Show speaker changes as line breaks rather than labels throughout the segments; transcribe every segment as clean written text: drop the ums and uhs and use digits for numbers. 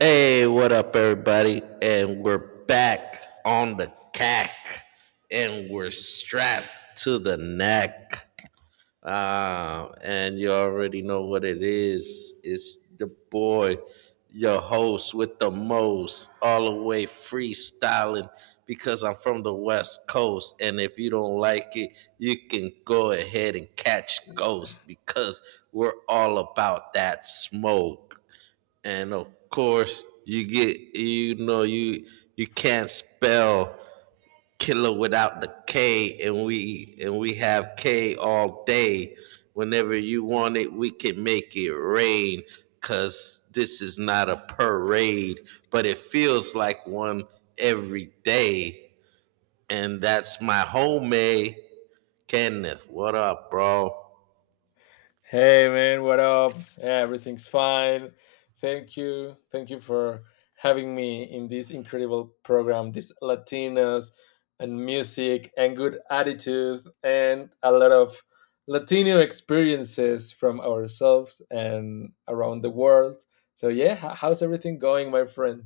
Hey, what up, everybody? And we're back on the cack, and we're strapped to the neck. And you already know what it is. It's the boy, your host with the most, all the way freestyling because I'm from the West Coast. And if you don't like it, you can go ahead and catch ghosts because we're all about that smoke and of course you get you know you can't spell killer without the K, and we have K all day. Whenever you want it, we can make it rain. Cause this is not a parade, but it feels like one every day. And that's my homie Kenneth. What up, bro?
Hey man, what up? Yeah, everything's fine. Thank you. Thank you for having me in this incredible program. This Latinos and music and good attitude and a lot of Latino experiences from ourselves and around the world. So yeah, how's everything going, my friend?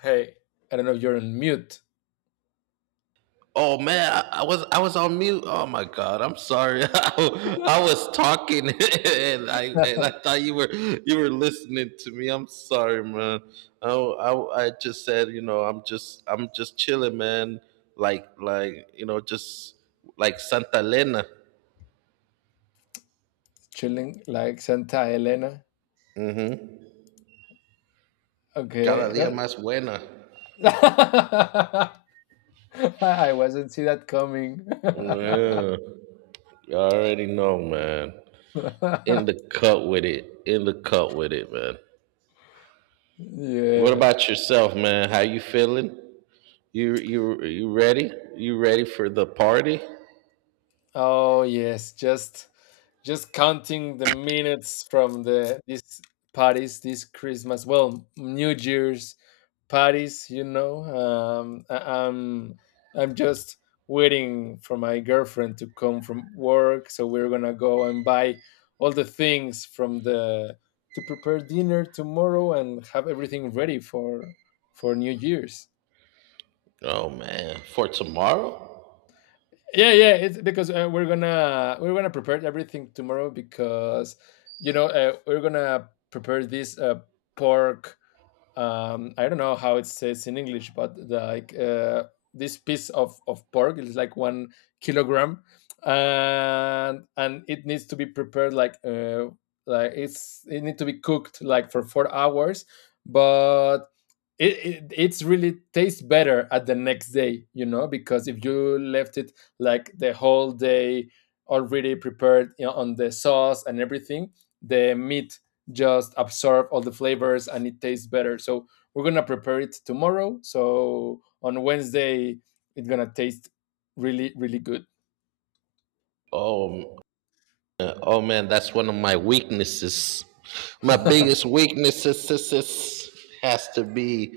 Hey, I don't know if you're on mute.
Oh man, I was on mute. Oh my god, I'm sorry. I, was talking and I thought you were listening to me. I'm sorry, man. Oh, I just said you know I'm just chilling, man. Like you know just like Santa Elena,
Chilling like Santa Elena.
cada
Okay.
día más buena.
I wasn't see that coming.
Yeah, you already know, man. In the cut with it. In the cut with it, man. What
yeah.
about yourself, man? How you feeling? You ready? You ready for the party?
Oh yes, just counting the minutes from these parties, this Christmas, well, New Year's parties. I'm I'm just waiting for my girlfriend to come from work, so we're gonna go and buy all the things from the to prepare dinner tomorrow and have everything ready for New Year's.
Oh man, for tomorrow?
Yeah, yeah, it's because we're gonna prepare everything tomorrow because you know, we're gonna prepare this pork. I don't know how it says in English, but the, like this piece of pork is like 1 kilogram, and it needs to be prepared like it needs to be cooked like for 4 hours. But it, it's really tastes better at the next day, you know, because if you left it like the whole day already prepared, you know, on the sauce and everything, the meat just absorb all the flavors and it tastes better. So we're gonna prepare it tomorrow, so on Wednesday it's gonna taste really really good.
Oh man. Oh man, that's one of my weaknesses. My biggest weaknesses is has to be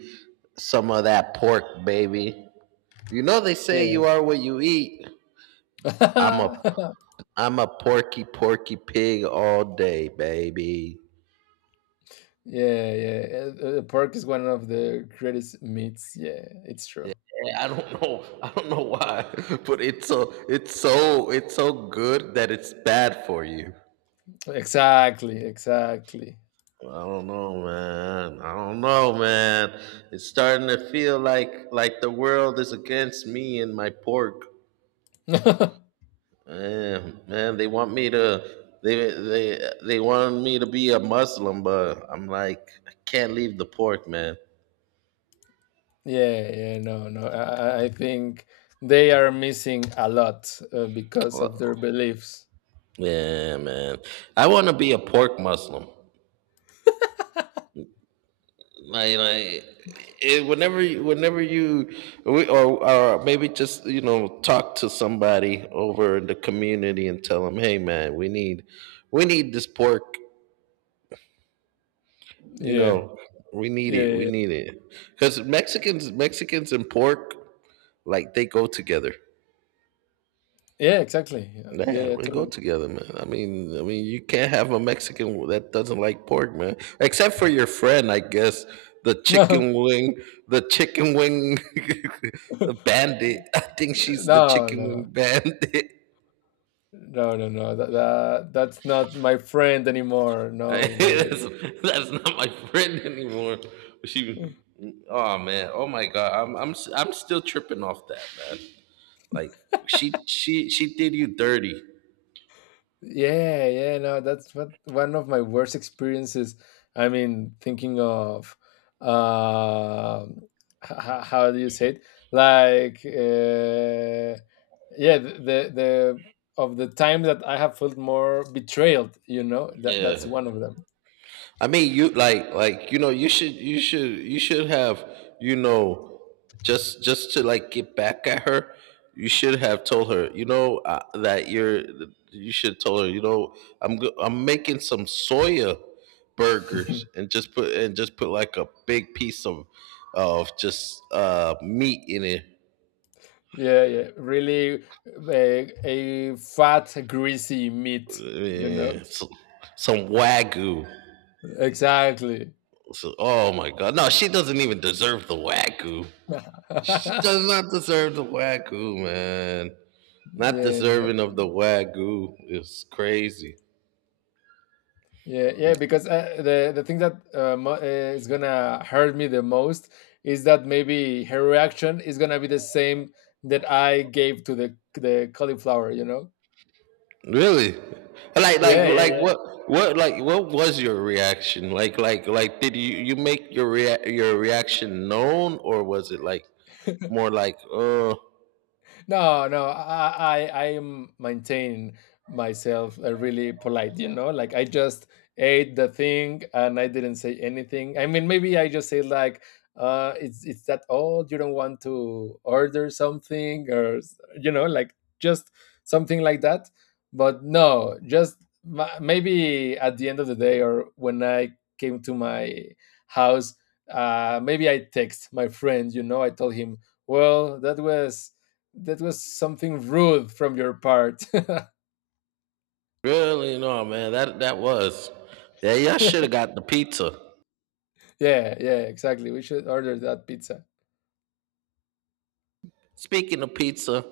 some of that pork, baby. You know they say
Yeah.
you are what you eat. I'm a I'm a porky porky pig all day, baby.
Yeah, yeah. Pork is one of the greatest meats. Yeah, it's true.
Yeah, I don't know. I don't know why, but it's so good that it's bad for you.
Exactly, exactly.
I don't know, man. I don't know, man. It's starting to feel like the world is against me and my pork.
Yeah,
Man, they want me to be a Muslim, but I'm like I can't leave the pork, man.
yeah, no, no. I think they are missing a lot, because
Well,
of their beliefs.
Yeah, man. I want to be a pork Muslim. Like, like whenever you, or maybe just you know talk to somebody over in the community and tell them, hey man, we need this pork. You
Yeah,
know, we need
yeah, yeah,
it. We
yeah.
need it because Mexicans and pork, like they go together.
Yeah, exactly. Yeah, yeah,
Yeah,
yeah,
we go
totally.
together, man. I mean, you can't have a Mexican that doesn't like pork, man. Except for your friend, I guess. The
No,
chicken wing, the chicken wing bandit. I think she's the chicken wing
no,
bandit.
no, no, no. That's not my friend anymore. No, no.
that's, that's not my friend anymore. She, oh man, oh my god, I'm still tripping off that, man. Like she did you dirty.
Yeah, yeah, no, that's what one of my worst experiences. I mean, thinking of, um how do you say it? Like, yeah, the of the time that I have felt more betrayed, you know, that's
Yeah.
one of them.
I mean, you like you know you should have you know just to like get back at her. You should have told her you know that you're you should told her you know I'm making some soya burgers and just put like a big piece of of just meat in it.
Yeah, yeah, really a fat, greasy meat, you know?
Yeah, so- some wagyu.
Exactly.
So, oh my god. No, she doesn't even deserve the wagyu. She
Yeah,
does not deserve the wagyu, man. Not
no.
deserving of the wagyu is crazy.
Yeah, yeah, because the thing that is gonna hurt me the most is that maybe her reaction is gonna be the same that I gave to the cauliflower. You know?
Really? Like, like,
Yeah,
like,
yeah,
what, what was your reaction? Did you make your your reaction known, or was it like
yeah.
more like, oh,
No, no, I am maintain myself really polite. You know, like I just ate the thing and I didn't say anything. I mean, maybe I just say like, it's that old. You don't want to order something, or you know, like just something like that. But no, just maybe at the end of the day, or when I came to my house, maybe I text my friend. You know, I told him, well, that was something rude from your part. Yeah,
really? No, man, that that was. Yeah, y'all should have got the pizza.
yeah, exactly. We should order that pizza.
Speaking of pizza,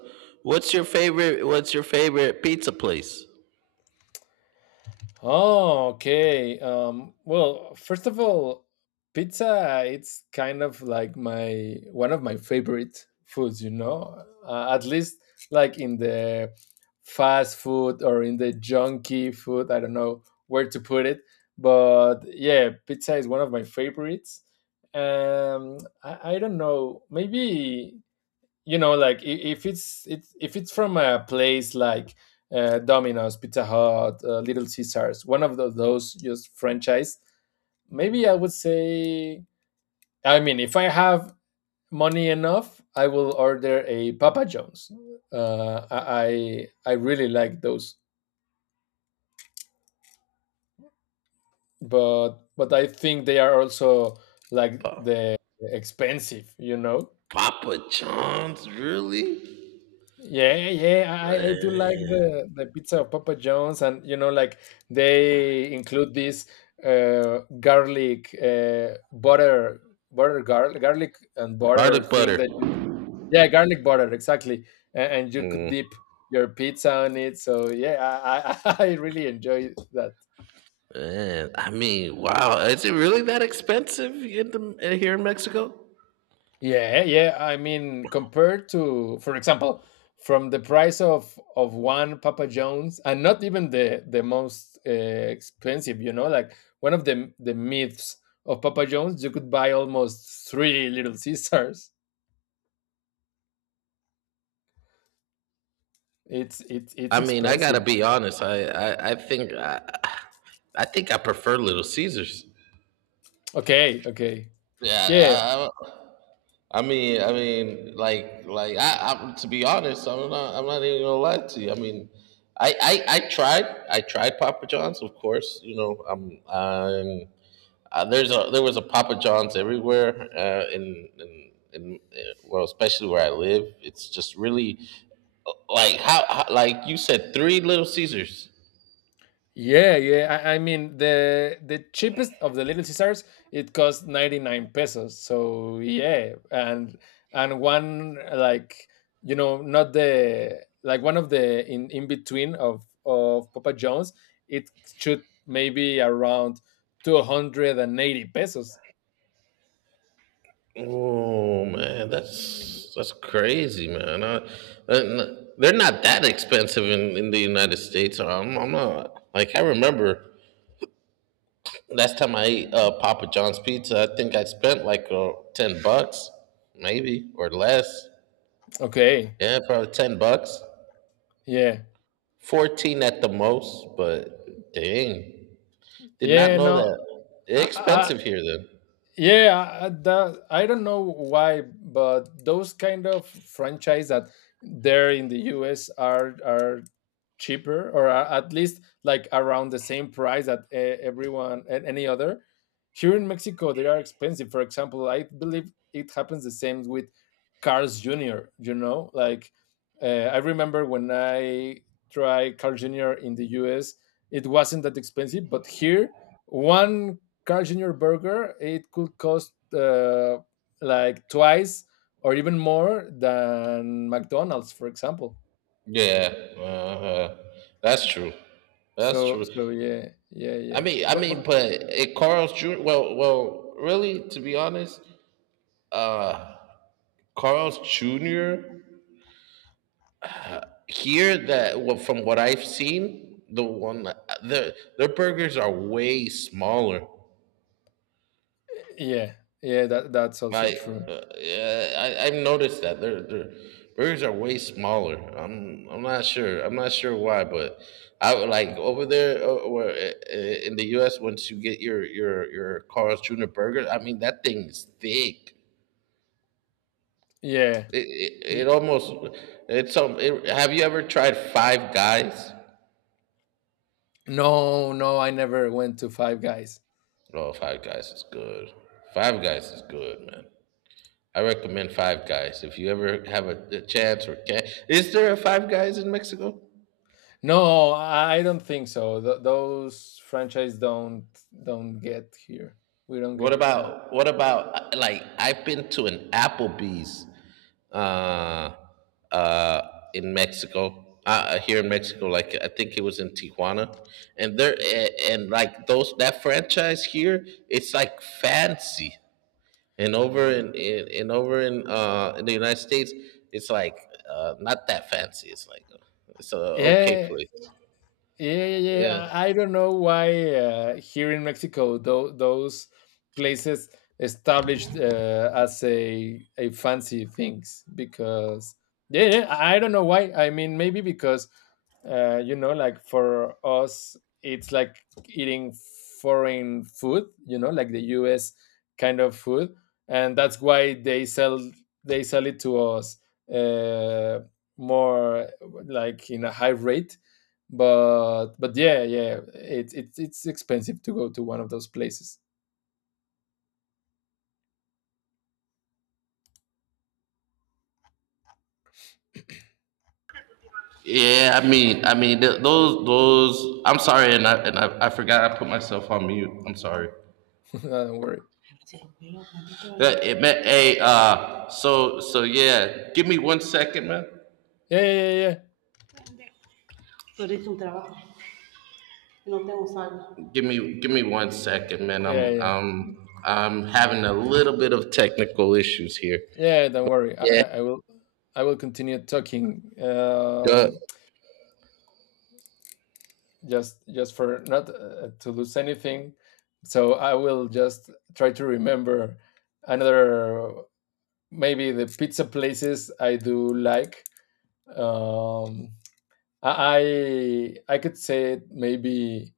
what's your favorite? What's your favorite pizza place?
Oh, okay. Well, first of all, pizza it's kind of like my one of my favorite foods, you know. At least like in the fast food or in the junky food, I don't know where to put it, but yeah, pizza is one of my favorites. Um, I don't know. Maybe you know like if it's it's if it's from a place like, Domino's, Pizza Hut, Little Caesars, one of those just franchise, maybe I would say. I mean, if I have money enough, I will order a Papa John's. I really like those, but I think they are also like
Pa-
the expensive, you know.
Papa John's, really?
Yeah, yeah, I do like
Man,
the pizza of Papa John's, and you know, like they include this, garlic, butter, garlic and butter
garlic
thing
butter.
that you could, yeah, garlic butter, exactly, and you could
Mm,
dip your pizza on it. So yeah, I really enjoy that.
man, I mean, wow, is it really that expensive in the here in Mexico?
Yeah, yeah. I mean, compared to, for example, from the price of one Papa John's, and not even the most, expensive, you know, like one of the myths of Papa John's, you could buy almost three Little Caesars. It's
I mean, I gotta
expensive.
be honest. I think I prefer Little Caesars.
Okay, okay.
Yeah,
Yeah.
I mean, I, to be honest, I'm not even gonna lie to you. I mean, I, I, I tried, I tried Papa John's, of course. You know, I'm there's a there was a Papa John's everywhere in well, especially where I live. It's just really like how like you said, three Little Caesars.
Yeah, yeah. I mean, the cheapest of the Little Caesars it costs 99 pesos. So, yeah, and one like, you know, not the like one of the in between of Papa John's, it should maybe around 280 pesos.
Oh man, that's crazy, man. I, and they're not that expensive in the United States. I'm not like I remember last time I ate Papa John's pizza. I think I spent like $10, maybe or less.
Okay.
Yeah, probably $10.
Yeah.
14 at the most, but dang. Did not
Yeah,
know
no.
that. It's
I,
expensive here then.
Yeah, I don't know why, but those kind of franchise that there in the US are cheaper, or at least like around the same price that, everyone and any other. Here in Mexico they are expensive. For example, I believe it happens the same with Carl's Junior, you know, like, uh, I remember when I tried Carl's Junior in the US, it wasn't that expensive, but here one Carl's Junior burger it could cost, like twice or even more than McDonald's, for example.
Yeah, uh, that's true. That's
So
true.
so yeah, yeah, yeah.
I mean,
But
but it Carl's Jr. Well, well, really, to be honest, uh, Carl's Jr. here that well, from what I've seen, the their burgers are way smaller.
yeah, yeah, that that's also
I
true.
yeah, I, I've noticed that their burgers are way smaller. I'm not sure. I'm not sure why, but I would like over there in the U.S. Once you get your Carl's Jr. burger, I mean that thing is thick.
Yeah.
It
Ye-
almost it's. It, have you ever tried Five Guys?
No, no, I never went to Five Guys.
Oh, Five Guys is good. Five Guys is good, man. I recommend Five Guys if you ever have a chance or can. Is there a Five Guys in Mexico?
No, I don't think so. Those franchise don't get here. We don't get it. No.
What about like I've been to an Applebee's uh uh in Mexico. Here in Mexico, like I think it was in Tijuana, and like those that franchise here, it's like fancy, and over in the United States, it's like not that fancy. It's like it's a okay
Yeah.
place.
Yeah, yeah,
Yeah.
yeah. I don't know why, here in Mexico those places established, as a fancy things, because yeah, yeah, I don't know why. I mean, maybe because, you know, like for us, it's like eating foreign food. You know, like the U.S. kind of food, and that's why they sell it to us, uh, more like in a high rate. But yeah, yeah, it's expensive to go to one of those places.
Yeah, those. I'm sorry, and I forgot I put myself on mute. I'm sorry.
Don't worry.
Hey, so yeah, give me 1 second, man.
Yeah, yeah, yeah,
Por isso trabalho. Eu não tenho salário. Give me 1 second, man.
yeah, yeah, yeah.
I'm having a little bit of technical issues here.
Yeah, don't worry,
Yeah.
I will continue talking.
Uh,
um just for not, to lose anything. So I will just try to remember another maybe the pizza places I do like. um i I could say maybe,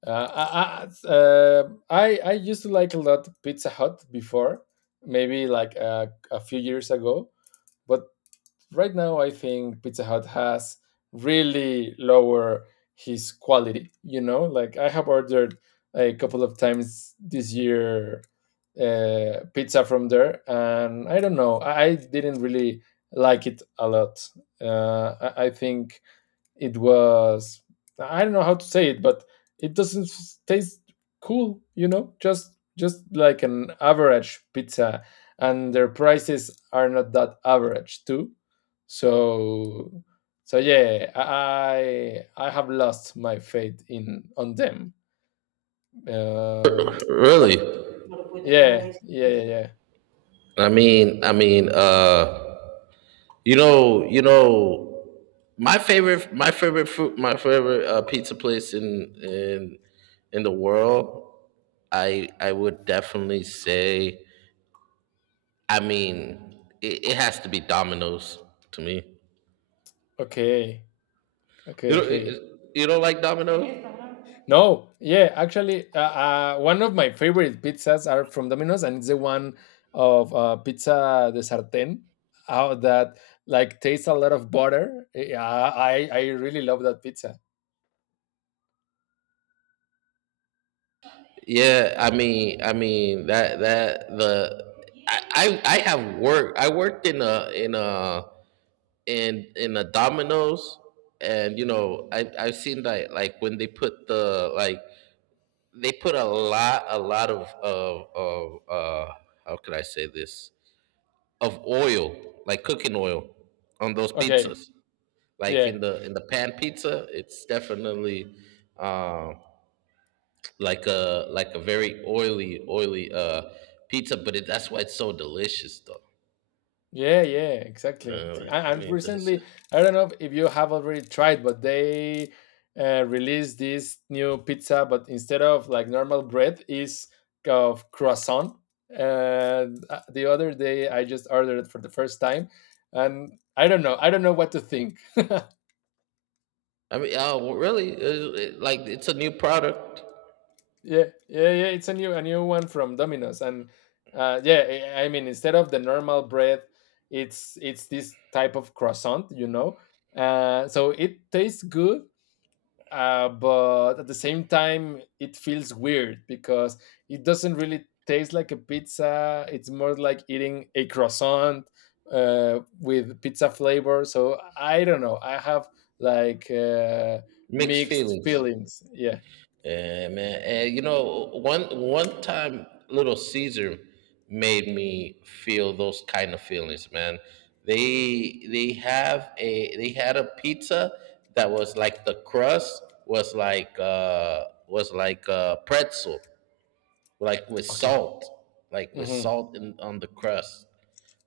I used to like a lot Pizza Hut before, maybe like, a few years ago. But right now, I think Pizza Hut has really lower his quality. You know, like I have ordered a couple of times this year, pizza from there, and I don't know, I didn't really like it a lot. I think it was, I don't know how to say it, but it doesn't taste cool, you know, just like an average pizza, and their prices are not that average too. So so yeah, I have lost my faith in on them. Um, wha-
really? Agora vou ter que olhar
yeah,
isso.
yeah, yeah, yeah.
I mean, I mean, uh, you know, you know. My favorite food, my favorite pizza place in the world. I would definitely say. I mean, it has to be Domino's to me.
Okay, okay,
You
okay.
don't, you don't like Domino's?
No, yeah, actually, one of my favorite pizzas are from Domino's, and it's the one of, pizza de sartén, how that like tastes a lot of butter. Yeah, I really love that pizza.
Yeah, I mean that that the I have worked. I worked in a Domino's, and you know I've seen that like when they put the like they put a lot of of how could I say this of oil like cooking oil on those
Okay,
pizzas like
yeah.
in the pan pizza it's definitely uh, like a very oily pizza but it, that's why it's so delicious though
Yeah, yeah, exactly.
I
And
mean that's
recently, I don't know if you have already tried, but they, released this new pizza, but instead of like normal bread, is of croissant. And the other day, I just ordered it for the first time, and I don't know what to think.
I mean really it, like it's a new product
Yeah, yeah, yeah. It's a new one from Domino's, and yeah, I mean, instead of the normal bread, it's this type of croissant, you know. So it tastes good, but at the same time it feels weird because it doesn't really taste like a pizza, it's more like eating a croissant, with pizza flavor. So I don't know, I have like,
mixed
mixed
feelings.
feelings, yeah.
Yeah, man. And you know, one one time, Little Caesar made me feel those kind of feelings, man. They have a they had a pizza that was like the crust was like a pretzel, like with
Okay.
salt, like with
Mhm.
salt on the crust.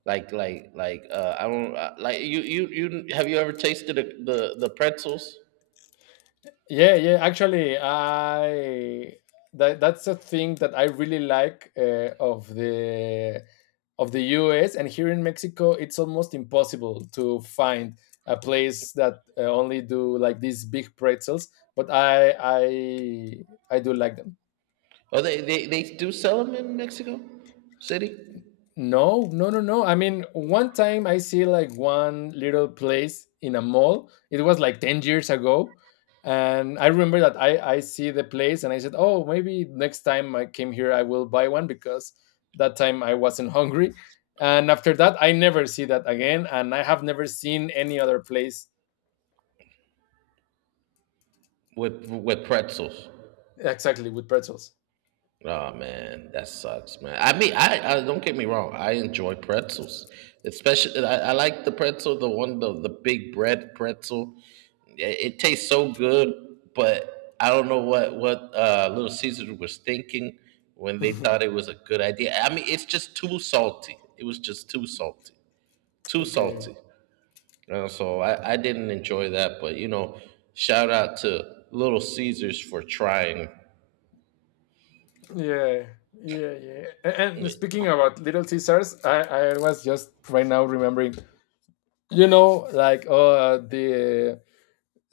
Like I don't like you you have you ever tasted the pretzels?
Yeah, yeah. Actually, I that that's a thing that I really like, of the US, and here in Mexico, it's almost impossible to find a place that, only do like these big pretzels. But I do like them.
Oh, they do sell them in Mexico City.
No, no, no, no. I mean, one time I see like one little place in a mall. It was like 10 years ago. And I remember that, I see the place and I said, oh, maybe next time I came here, I will buy one, because that time I wasn't hungry. And after that, I never see that again. And I have never seen any other place
With pretzels.
exactly with pretzels.
Oh man, that sucks, man. I mean, I don't get me wrong. I enjoy pretzels, especially I like the pretzel, the one the big bread pretzel. It tastes so good, but I don't know what Little Caesars was thinking when they thought it was a good idea. I mean, it's just too salty. It was just too salty, too
Okay.
salty. I didn't enjoy that, but you know, shout out to Little Caesars for trying.
Yeah. Yeah. Yeah. And speaking about Little Caesars, I was just right now remembering, you know like oh, the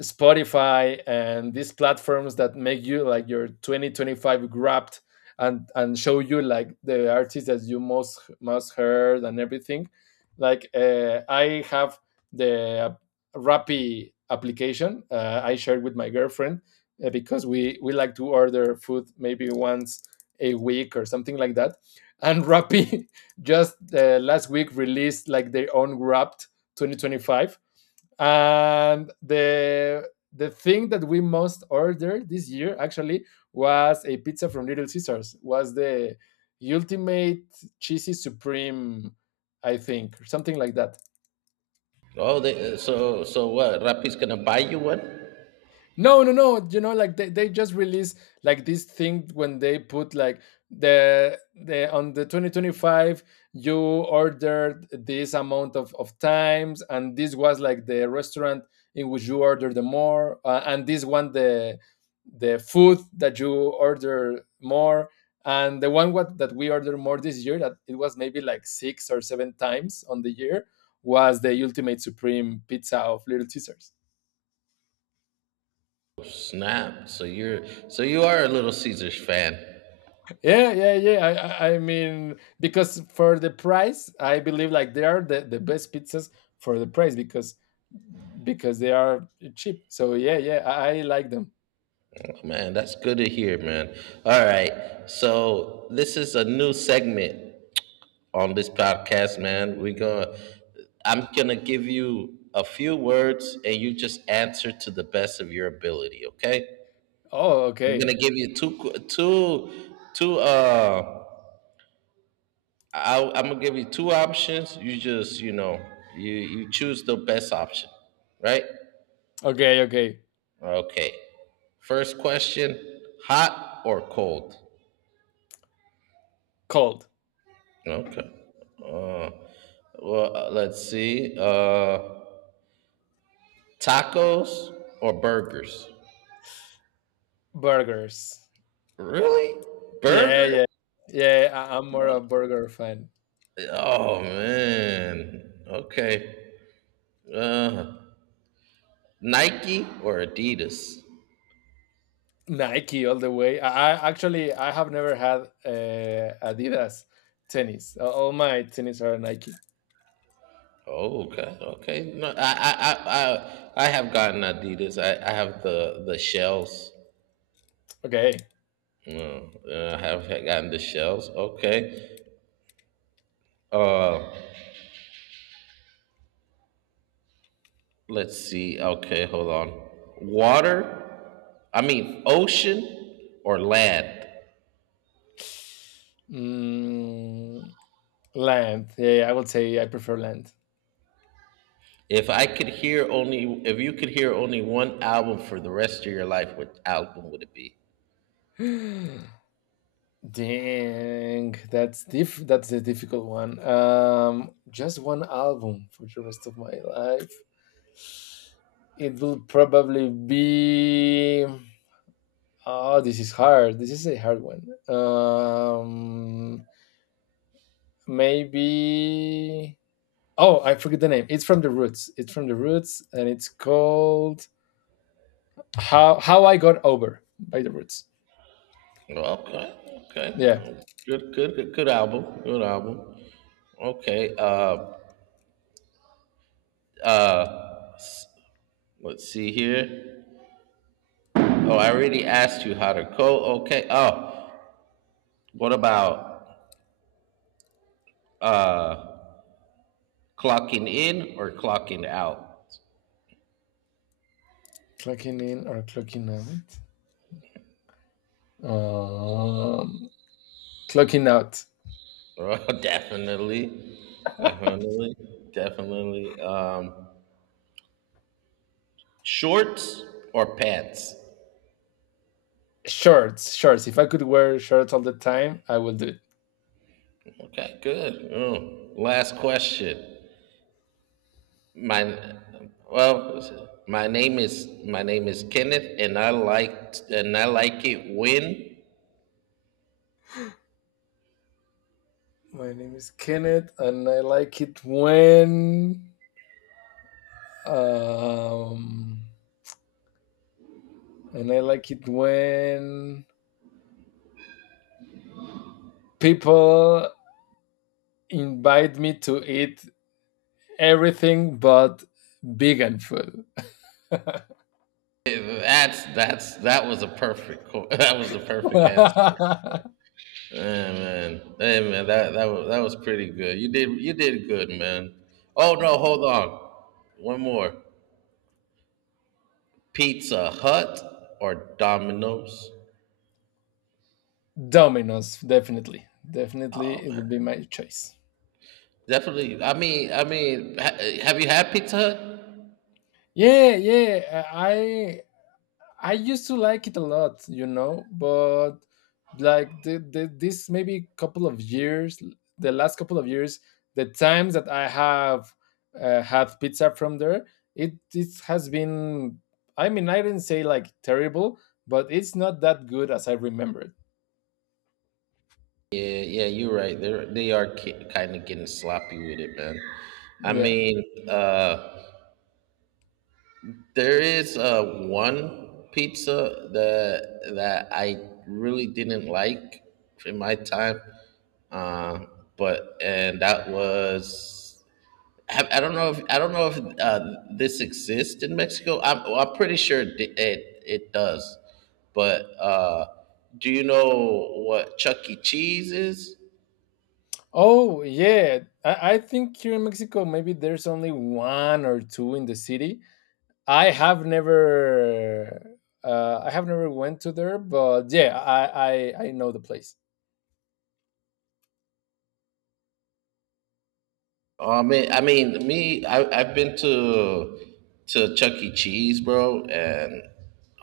Spotify and these platforms that make you like your 2025 wrapped and show you like the artists that you most heard and everything. Like I have the Rappi application, I shared with my girlfriend because we like to order food maybe once a week or something like that. And Rappi just last week released like their own Wrapped 2025, and the thing that we most ordered this year actually was a pizza from Little Caesars. Was the ultimate cheesy supreme, I think, or something like that.
So so what? Rapi's gonna buy you one?
No, no, no. You know, like they just released like this thing when they put like the the on the 2025 you ordered this amount of times, and this was like the restaurant in which you order the more, and this one the food that you order more, and the one what that we ordered more this year, that it was maybe like six or seven times on the year, was the ultimate supreme pizza of Little Caesars.
Snap! So you are a Little Caesars fan,
Yeah, yeah, yeah. I, I mean, because for the price, I believe like they are the best pizzas for the price because they are cheap. So yeah, yeah, I like them.
oh, man. That's good to hear, man. All right, so this is a new segment on this podcast, man. We gonna I'm gonna give you a few words, and you just answer to the best of your ability. Okay?
Oh,
I'm
okay,
gonna give you two qu- two two I, I'm gonna give you two options. You just, you know, you choose the best option, right?
okay, okay.
Okay. First question: hot or cold?
Cold.
Okay. Uh, let's see. Tacos or burgers?
Burgers.
Really?
Yeah,
Burger?
yeah, yeah. I'm more a burger fan.
Oh man. Okay. Uh, Nike or Adidas?
Nike all the way. I actually I have never had Adidas tennis. All my tennis are Nike.
Oh, okay. No, I have gotten Adidas. I have the shells.
Okay.
No, I have gotten the shells. Okay. Uh, let's see. Okay, hold on. Water. I mean, ocean or land.
Mm, land. Yeah, yeah, I would say I prefer land.
If I could hear only, if you could hear only one album for the rest of your life, what album would it be?
Dang, that's diff. That's a difficult one. Just one album for the rest of my life. It will probably be. Oh, this is hard. This is a hard one. Maybe. Oh, I forget the name. It's from the Roots. It's from the Roots, and it's called "How I Got Over" by the Roots.
Okay, okay.
Yeah,
Good, good, good, good album. Good album. Okay. Uh, Let's see here. Oh, I already asked you how to code. Okay. Oh, what about uh clocking in or clocking out?
clocking in or clocking out. Um, Clocking out.
Oh, definitely. Definitely. Definitely. Shorts or pants?
Shorts, shorts. If I could wear shorts all the time, I would do it.
Okay, good. Oh, last question. My my name is Kenneth, and I like it when…
My name is Kenneth, and I like it when, um, and I like it when people invite me to eat everything but vegan food.
That's that was a perfect qu- That was the perfect answer. Hey man, that was pretty good. You did good, man. Oh no, hold on, one more. Pizza Hut or Domino's?
Domino's, definitely, definitely, it will be my choice.
Definitely. Have you had Pizza Hut?
Yeah, yeah. I used to like it a lot, you know, but like this maybe couple of years, the last couple of years, the times that I have had pizza from there, it has been. I mean, I didn't say like terrible, but it's not that good as I remembered.
Yeah, yeah, you're right. They're they are ki kind of getting sloppy with it, man. I
Yeah.
mean, uh, there is one pizza that I really didn't like in my time, uh, but and that was… I don't know if this exists in Mexico. I'm pretty sure it does, but do you know what Chuck E. Cheese is?
Oh yeah. I think here in Mexico maybe there's only one or two in the city. I have never I have never went to there, but yeah, I, I know the place.
Oh, I've been to Chuck E. Cheese, bro, and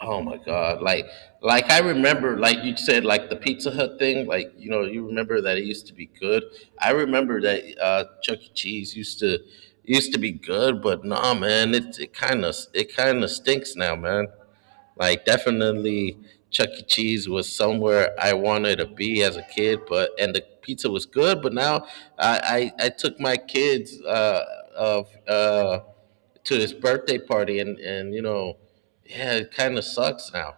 oh my god, like I remember, like you said, like the Pizza Hut thing, like you know, you remember that it used to be good. I remember that Chuck E. Cheese used to be good, but nah, man, it kind of stinks now, man. Like definitely Chuck E. Cheese was somewhere I wanted to be as a kid, but and the pizza was good. But now I took my kids of to his birthday party, and you know, yeah, it kind of sucks now.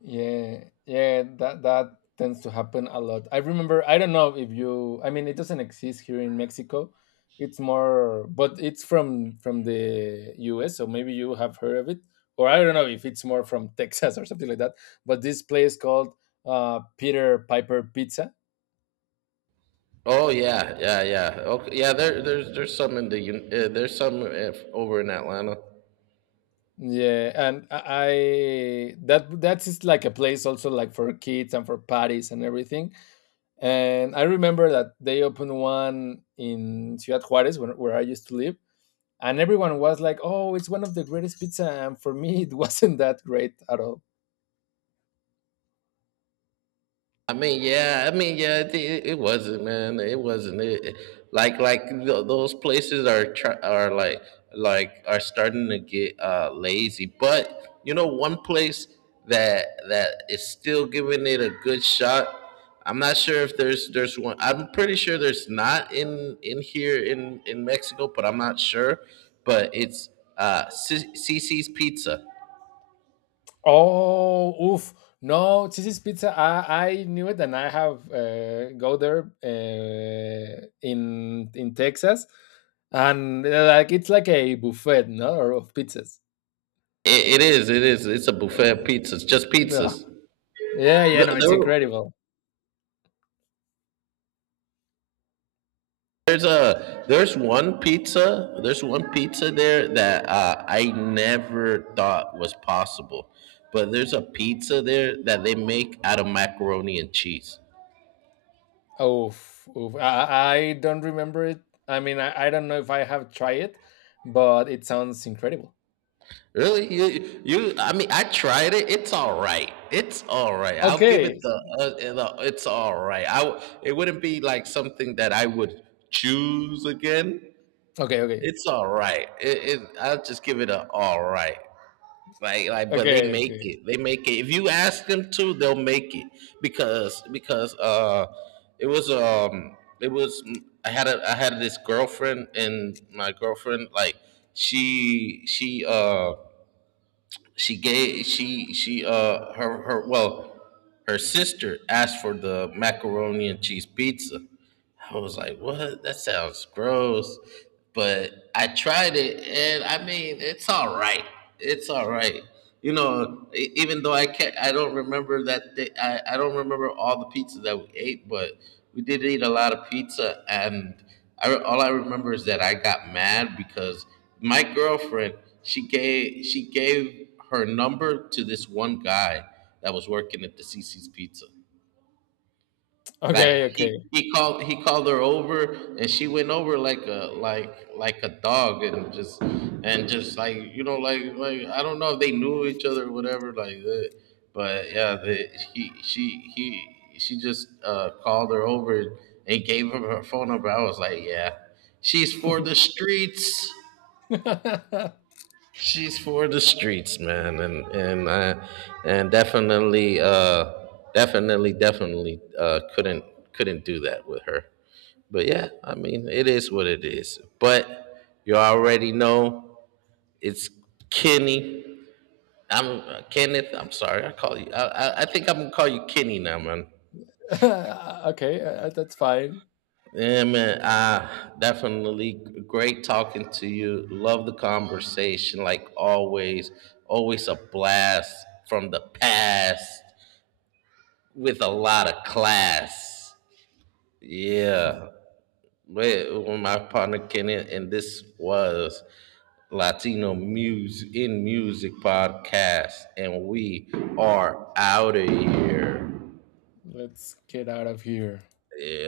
Yeah, yeah, that that tends to happen a lot. I remember I don't know if you I mean it doesn't exist here in Mexico. It's more but it's from the US, so maybe you have heard of it. Or I don't know if it's more from Texas or something like that. But this place called Peter Piper Pizza.
Oh yeah, yeah, yeah, okay, yeah, there's some in the there's some over in Atlanta.
Yeah, and that that is like a place also like for kids and for parties and everything. And I remember that they opened one in Ciudad Juarez where I used to live, and everyone was like, "Oh, it's one of the greatest pizza." And for me, it wasn't that great at all.
I mean, yeah. I mean, yeah. It wasn't, man. It wasn't. Those places are like, are starting to get lazy. But you know, one place that is still giving it a good shot. I'm not sure if there's one. I'm pretty sure there's not in here in Mexico, but I'm not sure. But it's CC's Pizza.
Oh, oof! No, Cici's Pizza. I knew it, and I have go there in Texas, and like it's like a buffet, no, or of pizzas.
It is. It's a buffet of pizzas. Just
Yeah,
pizzas.
yeah, yeah. No,
The-
it's
there-
incredible.
there's one pizza, there that I never thought was possible, but there's a pizza there that they make out of macaroni and cheese.
Oof, oof. I don't remember it. I mean, I don't know if I have tried it, but it sounds incredible.
Really, you I mean I tried it. It's all right. It's all right. I'll give
Okay,
it the, it's all right. It wouldn't be like something that I would choose again.
okay, okay,
It's all right. It I'll just give it a all right. Like, but they
okay,
make
okay,
it. They make it. If you ask them to, they'll make it because it was I had a I had this girlfriend, and my girlfriend, like, she she uh she gave she her her sister asked for the macaroni and cheese pizza. I was like, what? That sounds gross. But I tried it, and I mean, it's all right. It's all right. You know, e- even though I can't, I don't remember that. They, I don't remember all the pizza that we ate, but we did eat a lot of pizza, and all I remember is that I got mad because my girlfriend, she gave her number to this one guy that was working at the CC's Pizza. Like,
okay, okay.
he called her over, and she went over like a like a dog, and just, like, you know, like, I don't know if they knew each other or whatever like that, but yeah, the, he she just called her over and gave her her phone number. I was like, yeah, she's for the streets. She's for the streets, man. And definitely, definitely, couldn't do that with her. But yeah, I mean, it is what it is. But you already know, it's Kenny. I'm Kenneth. I'm sorry. I call you. I think I'm gonna call you Kenny now, man.
Okay, that's fine.
Yeah, man. Definitely great talking to you. Love the conversation, like always. Always a blast from the past with a lot of class. Yeah. Wait, when my partner Kenny, and this was Latino Music in Music podcast, and we are out of here.
Let's get out of here.
Yeah.